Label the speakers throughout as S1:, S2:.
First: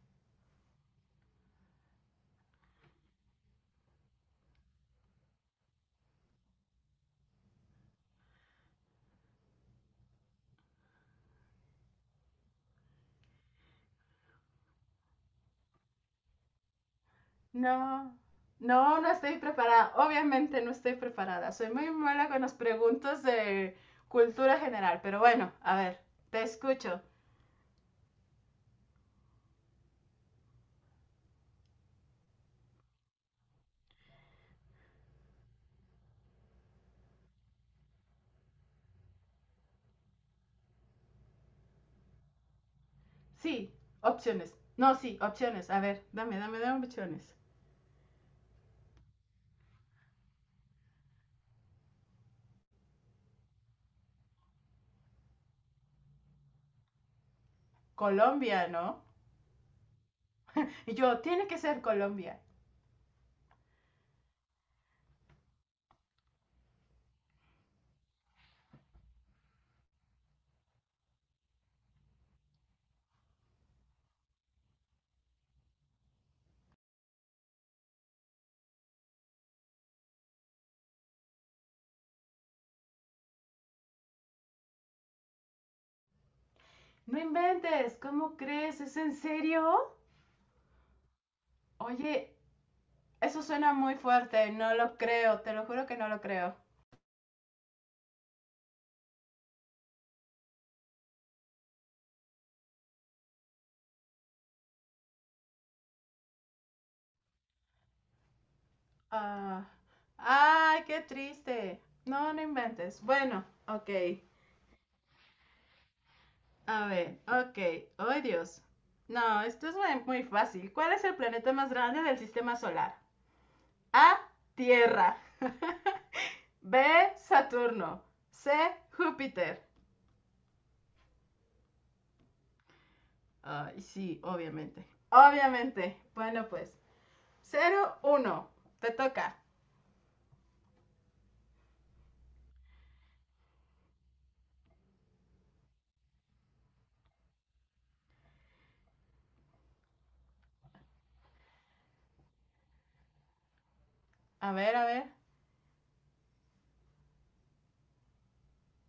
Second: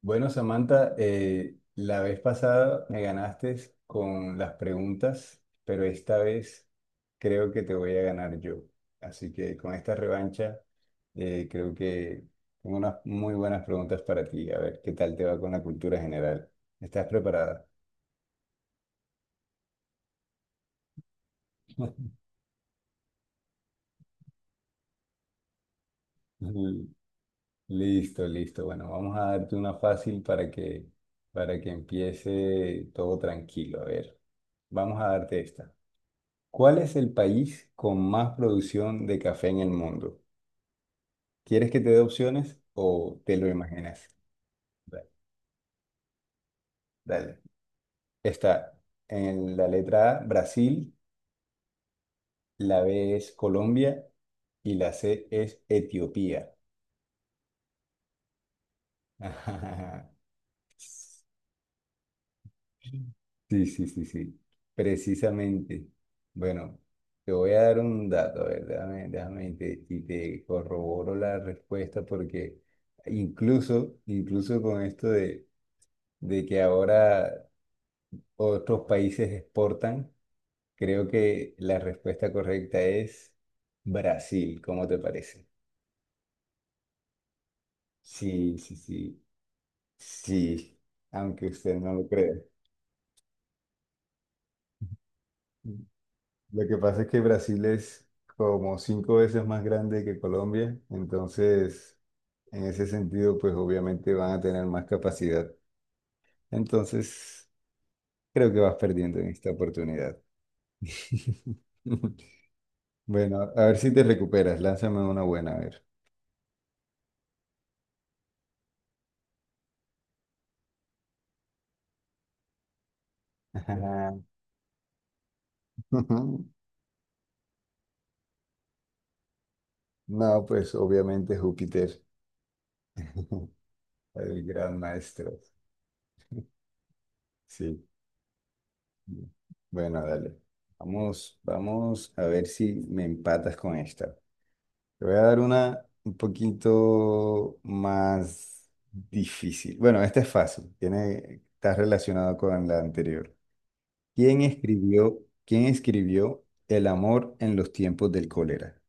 S1: Bueno, Samantha, la vez pasada me ganaste con las preguntas, pero esta vez creo que te voy a ganar yo. Así que con esta revancha, creo que tengo unas muy buenas preguntas para ti. A ver qué tal te va con la cultura general. ¿Estás preparada?
S2: No, no estoy preparada. Obviamente no estoy preparada. Soy muy mala con las preguntas de cultura general, pero bueno, a ver, te
S1: L-
S2: escucho.
S1: Listo, listo. Bueno, vamos a darte una fácil para que empiece todo tranquilo. A ver, vamos a darte esta. ¿Cuál es el país con más producción de café en el mundo? ¿Quieres que te dé opciones o te lo
S2: Sí,
S1: imaginas?
S2: opciones. No,
S1: Da-
S2: sí, opciones. A ver, dame opciones.
S1: Dale. Está en la letra A, Brasil, la B es Colombia y la C es Etiopía.
S2: Colombia, ¿no? Y yo, tiene que ser Colombia.
S1: Sí, sí, sí, sí. Precisamente. Bueno, te voy a dar un dato, a ver, déjame, y te corroboro la respuesta porque incluso con esto de que ahora otros países exportan, creo que la respuesta correcta es Brasil, ¿cómo te parece?
S2: No inventes, ¿cómo
S1: Sí, sí,
S2: crees? ¿Es en
S1: sí,
S2: serio?
S1: sí, aunque usted no lo crea.
S2: Oye, eso suena muy fuerte, no lo creo, te lo juro que no lo creo.
S1: Lo que pasa es que Brasil es como 5 veces más grande que Colombia, entonces en ese sentido, pues obviamente van a tener más capacidad. Entonces, creo que vas perdiendo en esta
S2: Ah,
S1: oportunidad.
S2: ay, qué triste. No, no inventes.
S1: Bueno,
S2: Bueno,
S1: a ver
S2: ok.
S1: si te recuperas, lánzame una buena, a ver.
S2: A ver, ok. ¡Ay, Dios! No, esto es muy, muy fácil. ¿Cuál es el planeta más grande del sistema solar?
S1: Ah,
S2: A, Tierra. B, Saturno. C, Júpiter.
S1: no, pues obviamente Júpiter,
S2: Ay, sí,
S1: el gran
S2: obviamente.
S1: maestro.
S2: Obviamente. Bueno, pues.
S1: Sí.
S2: Cero, uno. Te toca.
S1: Bueno, dale. Vamos a ver si me empatas con esta. Te voy a dar una un poquito más difícil. Bueno, esta es fácil. Tiene, está relacionado con la anterior. ¿Quién
S2: A ver, a ver.
S1: escribió, ¿quién escribió El amor en los tiempos del cólera?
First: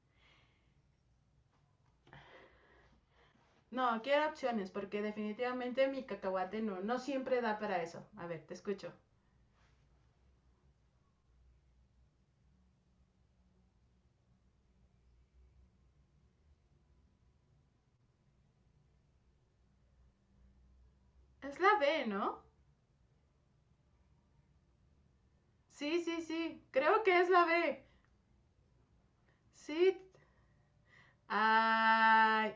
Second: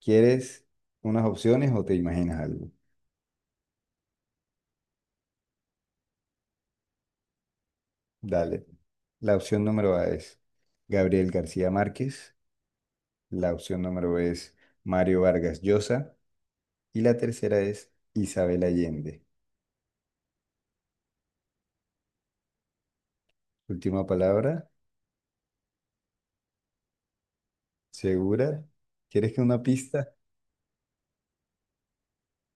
S1: ¿Quieres unas opciones o te imaginas algo?
S2: No, quiero opciones porque definitivamente mi cacahuate no siempre da para eso. A ver, te
S1: Dale.
S2: escucho.
S1: La opción número A es Gabriel García Márquez, la opción número B es Mario Vargas Llosa y la tercera es Isabel Allende.
S2: Es la B, ¿no?
S1: Última palabra,
S2: Sí, sí, sí. Creo que es la B.
S1: ¿segura? ¿Quieres que una
S2: Sí.
S1: pista?
S2: Ay,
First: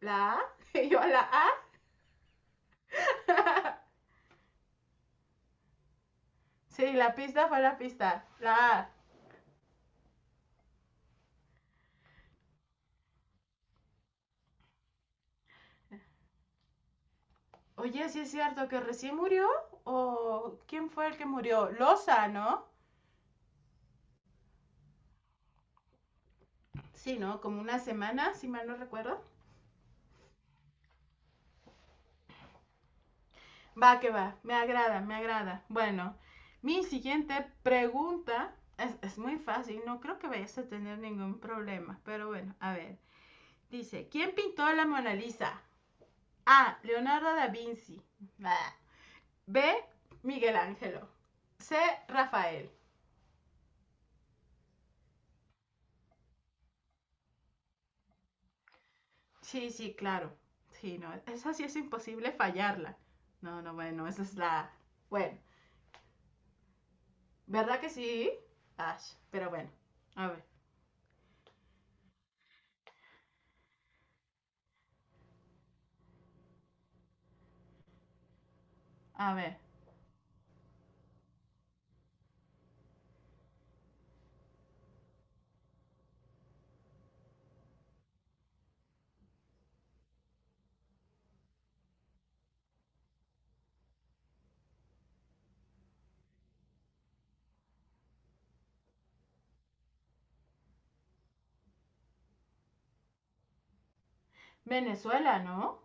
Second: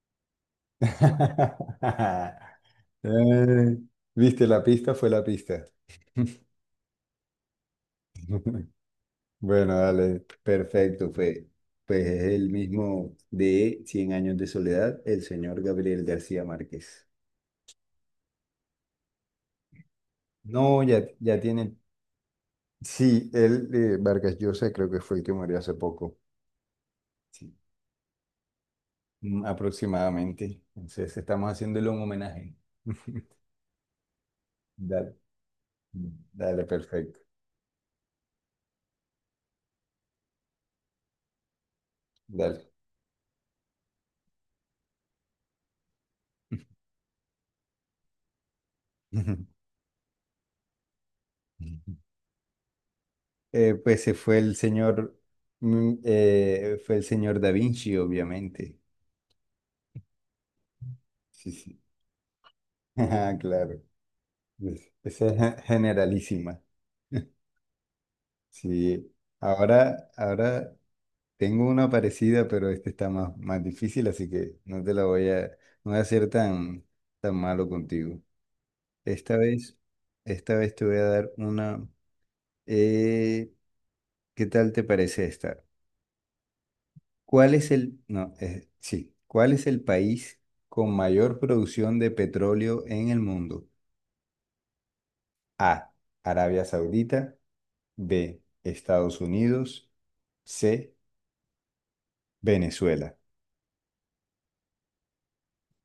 S2: ¿la A? Yo a la A.
S1: Eh, ¿Viste la pista? Fue la pista.
S2: Sí, la pista fue la pista. La A.
S1: Bueno, dale, perfecto, fue. Pues es el mismo de Cien años de soledad, el señor Gabriel García Márquez.
S2: Oye, sí es cierto que recién murió. ¿O
S1: No,
S2: quién fue el que
S1: ya
S2: murió?
S1: tiene.
S2: Loza, ¿no?
S1: Sí, él, Vargas Llosa, creo que fue el que murió hace poco.
S2: Sí, ¿no?
S1: Sí.
S2: Como una semana, si mal no recuerdo.
S1: Mm, aproximadamente. Entonces estamos haciéndole un homenaje.
S2: Va, que va. Me agrada,
S1: Dale,
S2: me agrada. Bueno,
S1: dale,
S2: mi
S1: perfecto.
S2: siguiente pregunta es muy fácil. No creo que vayas a tener ningún problema. Pero bueno,
S1: Dale.
S2: a ver. Dice, ¿quién pintó la Mona Lisa? A, Leonardo da Vinci. B, Miguel Ángelo. C, Rafael.
S1: Pues se fue el señor, fue el señor Da Vinci, obviamente.
S2: Sí, sí, claro. Sí, no,
S1: Sí,
S2: esa sí es
S1: sí.
S2: imposible fallarla.
S1: Ajá,
S2: No, no,
S1: claro.
S2: bueno, esa es la...
S1: Pues, esa es
S2: Bueno,
S1: generalísima.
S2: ¿verdad que sí? Ash,
S1: Sí.
S2: pero bueno.
S1: Ahora,
S2: A ver,
S1: ahora tengo una parecida, pero este está más difícil, así que no te la no voy a ser tan malo contigo.
S2: a
S1: Esta
S2: ver.
S1: vez, esta vez te voy a dar una. eh, ¿Qué tal te parece esta? ¿Cuál es el, no, sí, ¿cuál es el país con mayor producción de petróleo en el mundo? A, Arabia Saudita, B, Estados Unidos, C, Venezuela.
S2: Venezuela, ¿no?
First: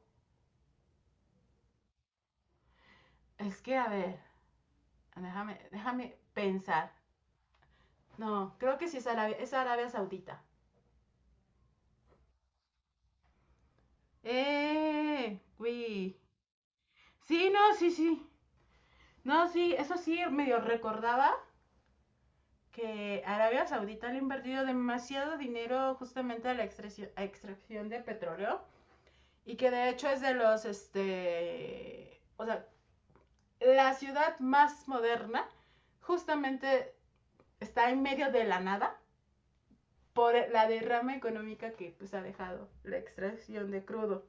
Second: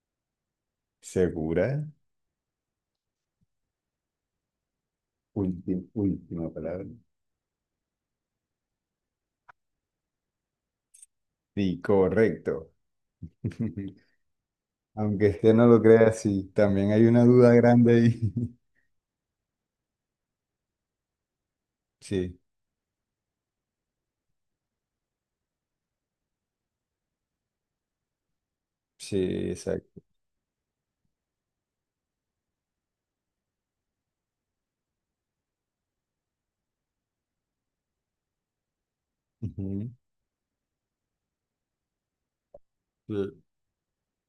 S1: ¿Segura?
S2: Es que, a ver, déjame, déjame
S1: Última palabra.
S2: pensar. No, creo que sí es Arabia Saudita.
S1: Sí, correcto. Aunque
S2: ¡Eh!
S1: usted no lo crea,
S2: Uy.
S1: sí, también hay una
S2: Sí,
S1: duda
S2: no, sí,
S1: grande
S2: sí.
S1: ahí.
S2: No, sí, eso sí, medio recordaba
S1: Sí,
S2: que Arabia Saudita le ha invertido demasiado dinero justamente a la extracción, a extracción de petróleo
S1: sí,
S2: y que de
S1: exacto.
S2: hecho es este, o sea, la ciudad más moderna justamente está en medio de la nada
S1: Ujú.
S2: por la derrama económica que pues ha dejado la
S1: Cl-
S2: extracción de crudo.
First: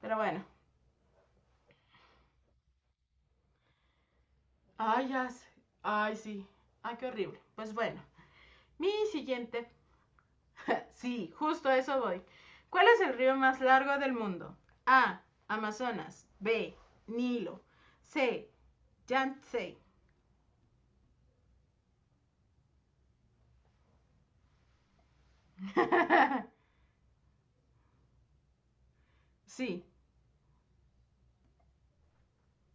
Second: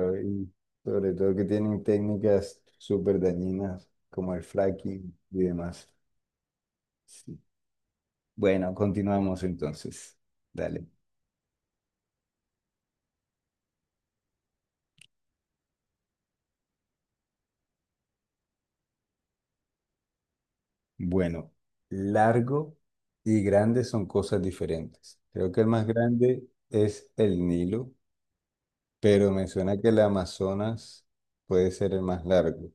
S2: Pero bueno,
S1: y sobre todo que tienen técnicas súper dañinas como el
S2: ay,
S1: fracking
S2: ya
S1: y
S2: sé,
S1: demás.
S2: ay, sí, ay, qué
S1: Sí.
S2: horrible. Pues bueno,
S1: Bueno,
S2: mi
S1: continuamos
S2: siguiente
S1: entonces. Dale.
S2: sí, justo a eso voy. ¿Cuál es el río más largo del mundo? A, Amazonas. B, Nilo. C, Yangtze.
S1: Bueno, largo y grande son cosas diferentes. Creo que el más grande es el Nilo, pero me suena
S2: Sí.
S1: que el Amazonas puede ser el más largo.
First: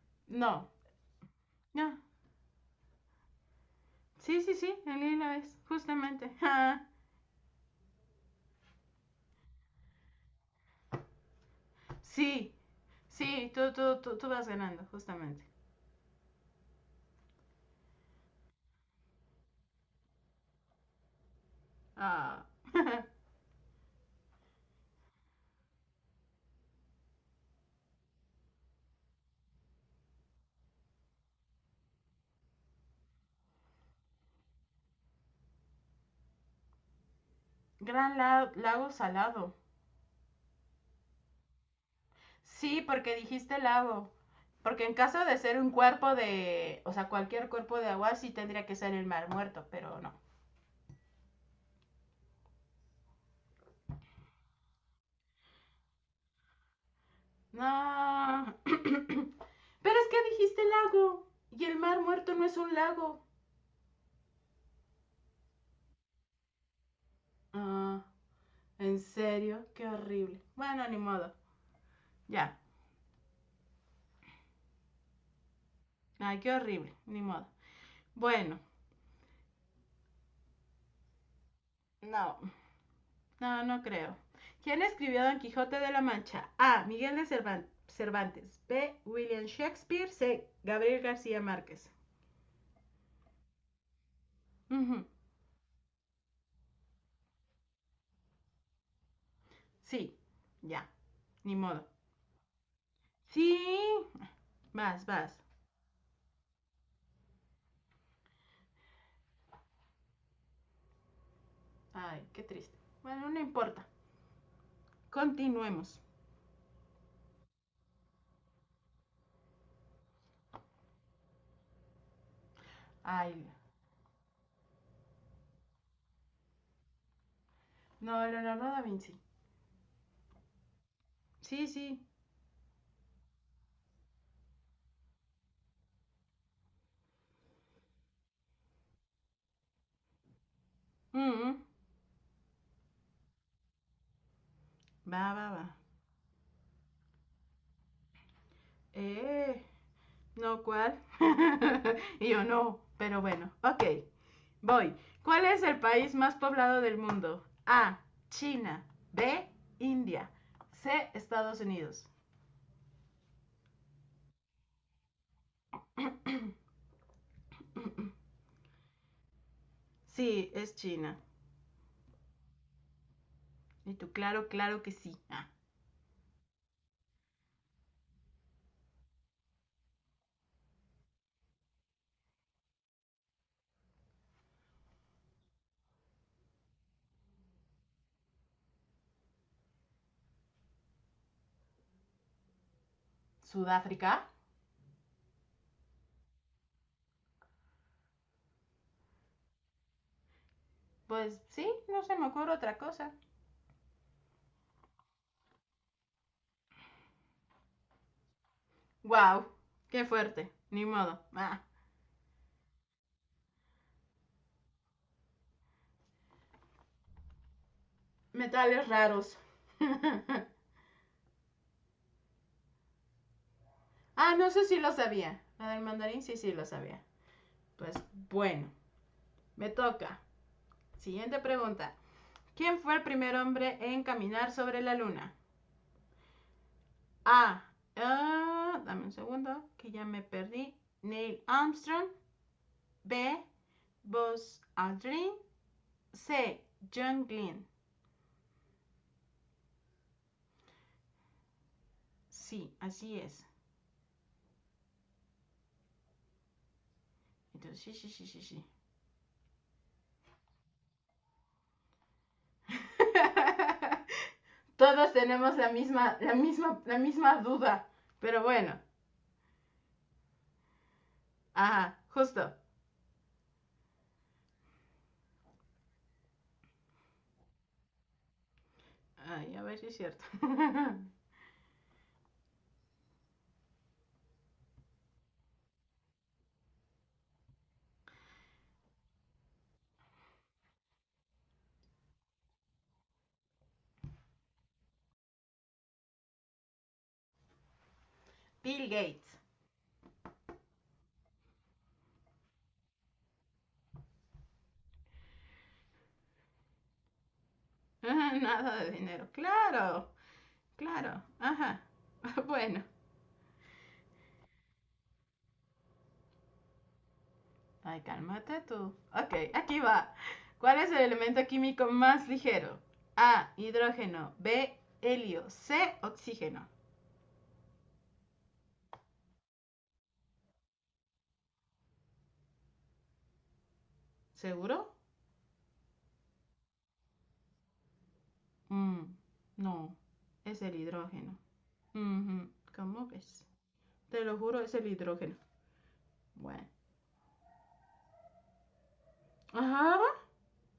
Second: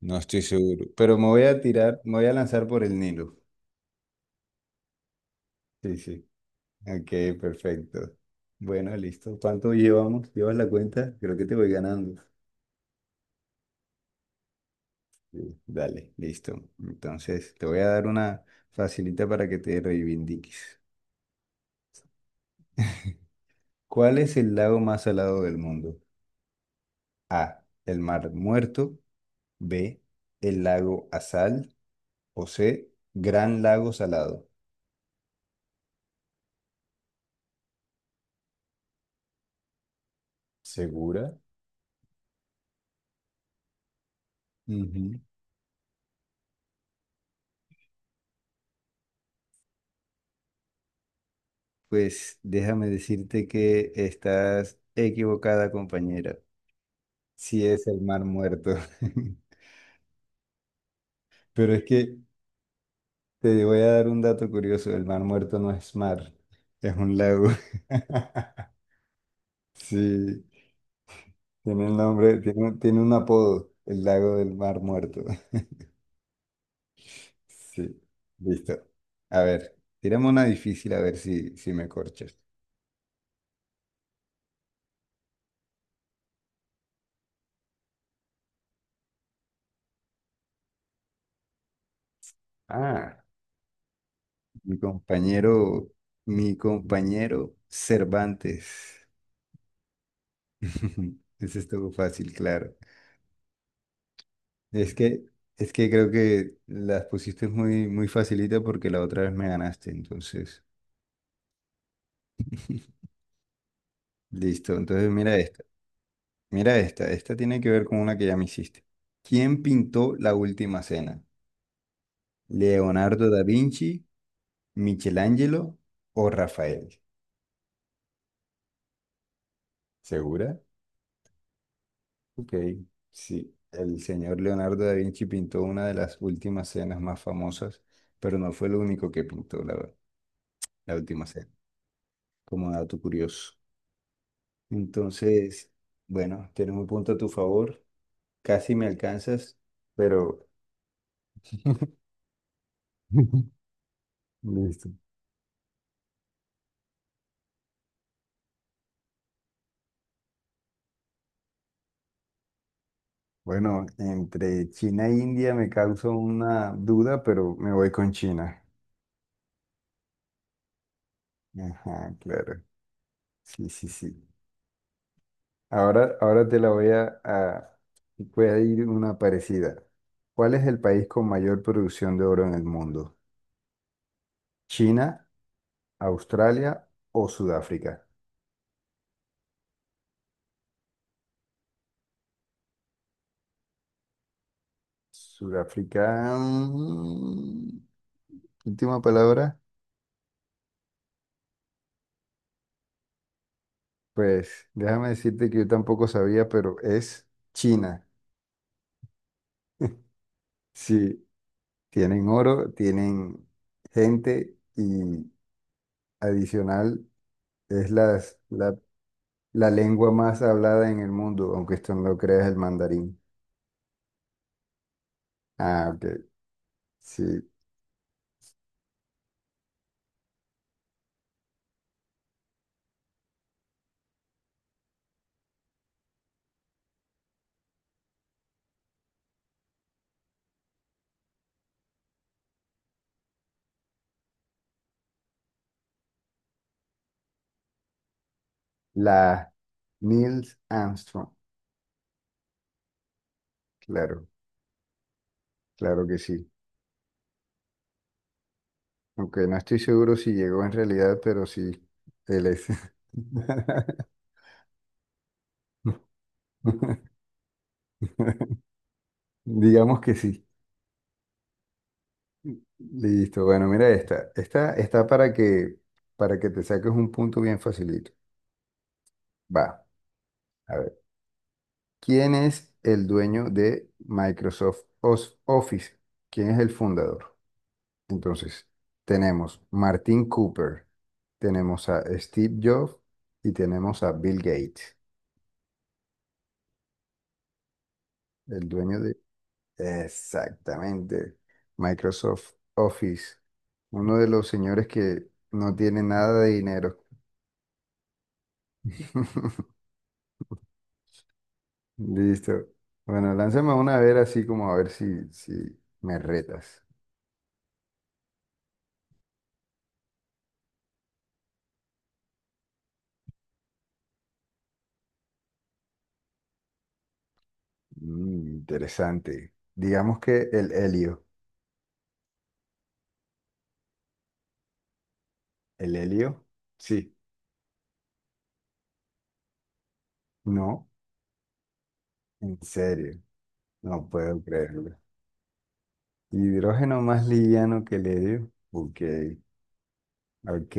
S1: No estoy
S2: No.
S1: seguro, pero me voy a
S2: No.
S1: me voy a lanzar por el Nilo.
S2: Sí, sí, sí. El Nilo es.
S1: Sí, sí.
S2: Justamente.
S1: Ok, perfecto. Bueno, listo. ¿Cuánto llevamos? ¿Llevas la cuenta? Creo que te voy
S2: Ah,
S1: ganando.
S2: sí. Sí, tú vas ganando, justamente.
S1: Sí. Dale, listo. Entonces, te voy a dar una facilita para que te reivindiques.
S2: Ah.
S1: ¿Cuál es el lago más salado del mundo? A, el Mar Muerto. B, el lago Azal. O C, Gran Lago Salado.
S2: Gran lago salado.
S1: ¿Segura?
S2: Sí, porque dijiste lago. Porque en
S1: Ujú.
S2: caso de ser un cuerpo de, o sea, cualquier cuerpo de agua sí tendría que ser el mar muerto, pero no.
S1: Pues déjame decirte que estás equivocada, compañera. Sí es el Mar
S2: Ah.
S1: Muerto.
S2: Pero es que dijiste lago. Y
S1: Pero
S2: el
S1: es
S2: mar
S1: que
S2: muerto no es un lago.
S1: te voy a dar un dato curioso. El Mar Muerto no es mar, es un lago.
S2: Ah, en serio, qué horrible.
S1: Sí,
S2: Bueno, ni modo.
S1: tiene un nombre,
S2: Ya.
S1: tiene un apodo, el lago del Mar Muerto.
S2: Ay, qué horrible, ni modo.
S1: Sí,
S2: Bueno,
S1: listo. A ver, tiramos una difícil a ver si me corchas.
S2: no, no, no creo. ¿Quién escribió Don Quijote de la Mancha? A, Miguel de Cervantes. B, William Shakespeare. C, Gabriel García Márquez.
S1: Ah, mi
S2: Ujú,
S1: compañero, mi compañero Cervantes.
S2: sí, ya. Ni
S1: Eso
S2: modo.
S1: estuvo fácil, claro.
S2: Sí.
S1: Es
S2: Vas,
S1: que,
S2: vas.
S1: es que creo que las pusiste muy facilita porque la otra vez me ganaste, entonces.
S2: Ay, qué triste. Bueno, no importa.
S1: Listo, entonces mira esta.
S2: Continuemos.
S1: Mira esta. Esta tiene que ver con una que ya me hiciste. ¿Quién pintó la última cena? ¿Leonardo da
S2: Ay,
S1: Vinci, Michelangelo o Rafael?
S2: no, Leonardo da Vinci.
S1: ¿Segura?
S2: Sí, sí.
S1: Ok, sí. El señor Leonardo da Vinci pintó una de las últimas cenas más famosas, pero no fue lo único que pintó la última
S2: Mm,
S1: cena,
S2: -mm.
S1: como dato curioso.
S2: Va, va, va.
S1: Entonces, bueno, tienes un punto a tu favor. Casi me alcanzas,
S2: Eh,
S1: pero
S2: No, ¿cuál? Y yo no, pero bueno, ok,
S1: listo.
S2: voy. ¿Cuál es el país más poblado del mundo? A, China. B, India. C, Estados Unidos.
S1: Bueno, entre China e India me causa una duda, pero me voy con China.
S2: Sí, es China.
S1: Ajá, claro. Sí, sí,
S2: Y tú,
S1: sí.
S2: claro, claro que sí. Ah,
S1: Ahora, ahora te la voy a... Voy a ir una parecida. ¿Cuál es el país con mayor producción de oro en el mundo? ¿China, Australia o Sudáfrica?
S2: Sudáfrica.
S1: Sudáfrica. Mm, última palabra.
S2: Pues sí, no se me ocurre otra cosa.
S1: Pues déjame decirte que yo tampoco sabía, pero es China.
S2: Wow, qué fuerte, ni modo.
S1: Sí,
S2: Ah,
S1: tienen oro, tienen gente y adicional es
S2: metales raros.
S1: la lengua más hablada en el mundo, aunque esto no lo creas, el mandarín.
S2: Ah, no sé si lo sabía. La del
S1: Ah, ok.
S2: mandarín sí, sí lo sabía.
S1: Sí,
S2: Pues bueno, me toca. Siguiente pregunta. ¿Quién fue el primer hombre en caminar sobre la luna? A. Ah, dame un segundo, que ya me perdí. Neil Armstrong. B, Buzz Aldrin. C, John Glenn.
S1: la Nils Armstrong.
S2: Sí, así es.
S1: Claro, claro que sí.
S2: Entonces, sí, sí, sí, sí, sí.
S1: Aunque no estoy seguro si llegó en realidad, pero sí, él es.
S2: Todos tenemos la misma duda. Pero bueno,
S1: Digamos que sí.
S2: ajá, justo.
S1: Listo. Bueno, mira esta. Esta está para que te saques un punto bien facilito.
S2: Ay,
S1: Va,
S2: a ver si es cierto.
S1: a ver. ¿Quién es el dueño de Microsoft Office? ¿Quién es el fundador? Entonces, tenemos Martin Cooper, tenemos a Steve Jobs y tenemos a Bill Gates, el
S2: Bill
S1: dueño.
S2: Gates.
S1: Exactamente. Microsoft Office. Uno de los señores que no tiene nada de dinero.
S2: Ah, nada de dinero. Claro, claro. Ajá.
S1: Listo.
S2: Bueno.
S1: Bueno, lánzame una a ver así como a ver si me retas.
S2: Ay, cálmate tú. Ok, aquí va. ¿Cuál es el elemento químico más ligero? A, hidrógeno. B, helio. C, oxígeno.
S1: Mm, interesante. Digamos que el helio.
S2: ¿Seguro?
S1: ¿El helio? Sí.
S2: Mm, no, es el
S1: No,
S2: hidrógeno. Ujú,
S1: en
S2: ¿cómo
S1: serio.
S2: ves?
S1: No
S2: Te lo
S1: puedo
S2: juro, es el
S1: creerlo.
S2: hidrógeno. Bueno.
S1: Hidrógeno más liviano que el helio. Ok.
S2: Ajá.
S1: Ok,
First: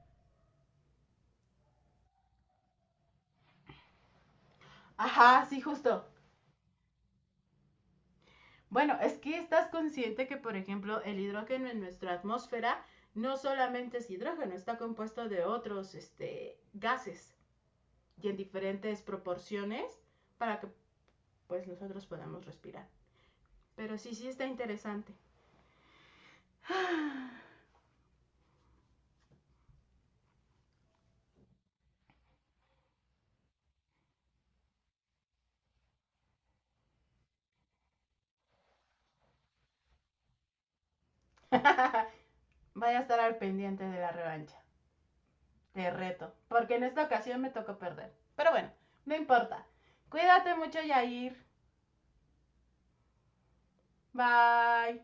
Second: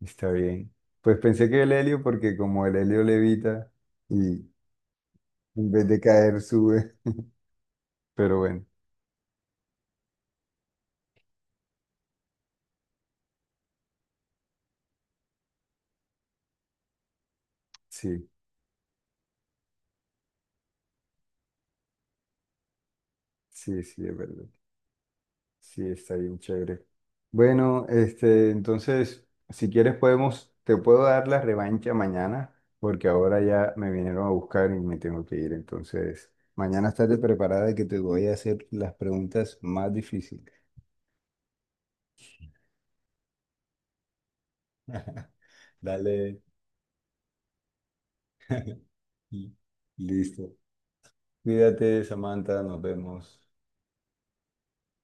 S1: está bien. Pues pensé que el helio, porque como el helio levita y
S2: Ajá, sí,
S1: en vez de
S2: justo.
S1: caer sube, pero bueno,
S2: Bueno, es que estás consciente que, por ejemplo, el hidrógeno en nuestra atmósfera no solamente es hidrógeno, está compuesto de otros gases
S1: sí,
S2: y en diferentes proporciones para que pues nosotros podamos respirar.
S1: sí,
S2: Pero
S1: sí,
S2: sí,
S1: es
S2: sí está
S1: verdad.
S2: interesante.
S1: Sí, está bien chévere. Bueno, este, entonces, si quieres podemos, te puedo dar la revancha mañana, porque ahora ya me vinieron a buscar y me tengo que ir. Entonces, mañana estate preparada que te voy a hacer las preguntas más difíciles.
S2: Vaya a estar al pendiente de la revancha. Te reto,
S1: Dale,
S2: porque en esta ocasión me tocó perder. Pero bueno, no
S1: y-
S2: importa. Cuídate
S1: listo.
S2: mucho, Yair.
S1: Cuídate, Samantha, nos vemos.
S2: Bye.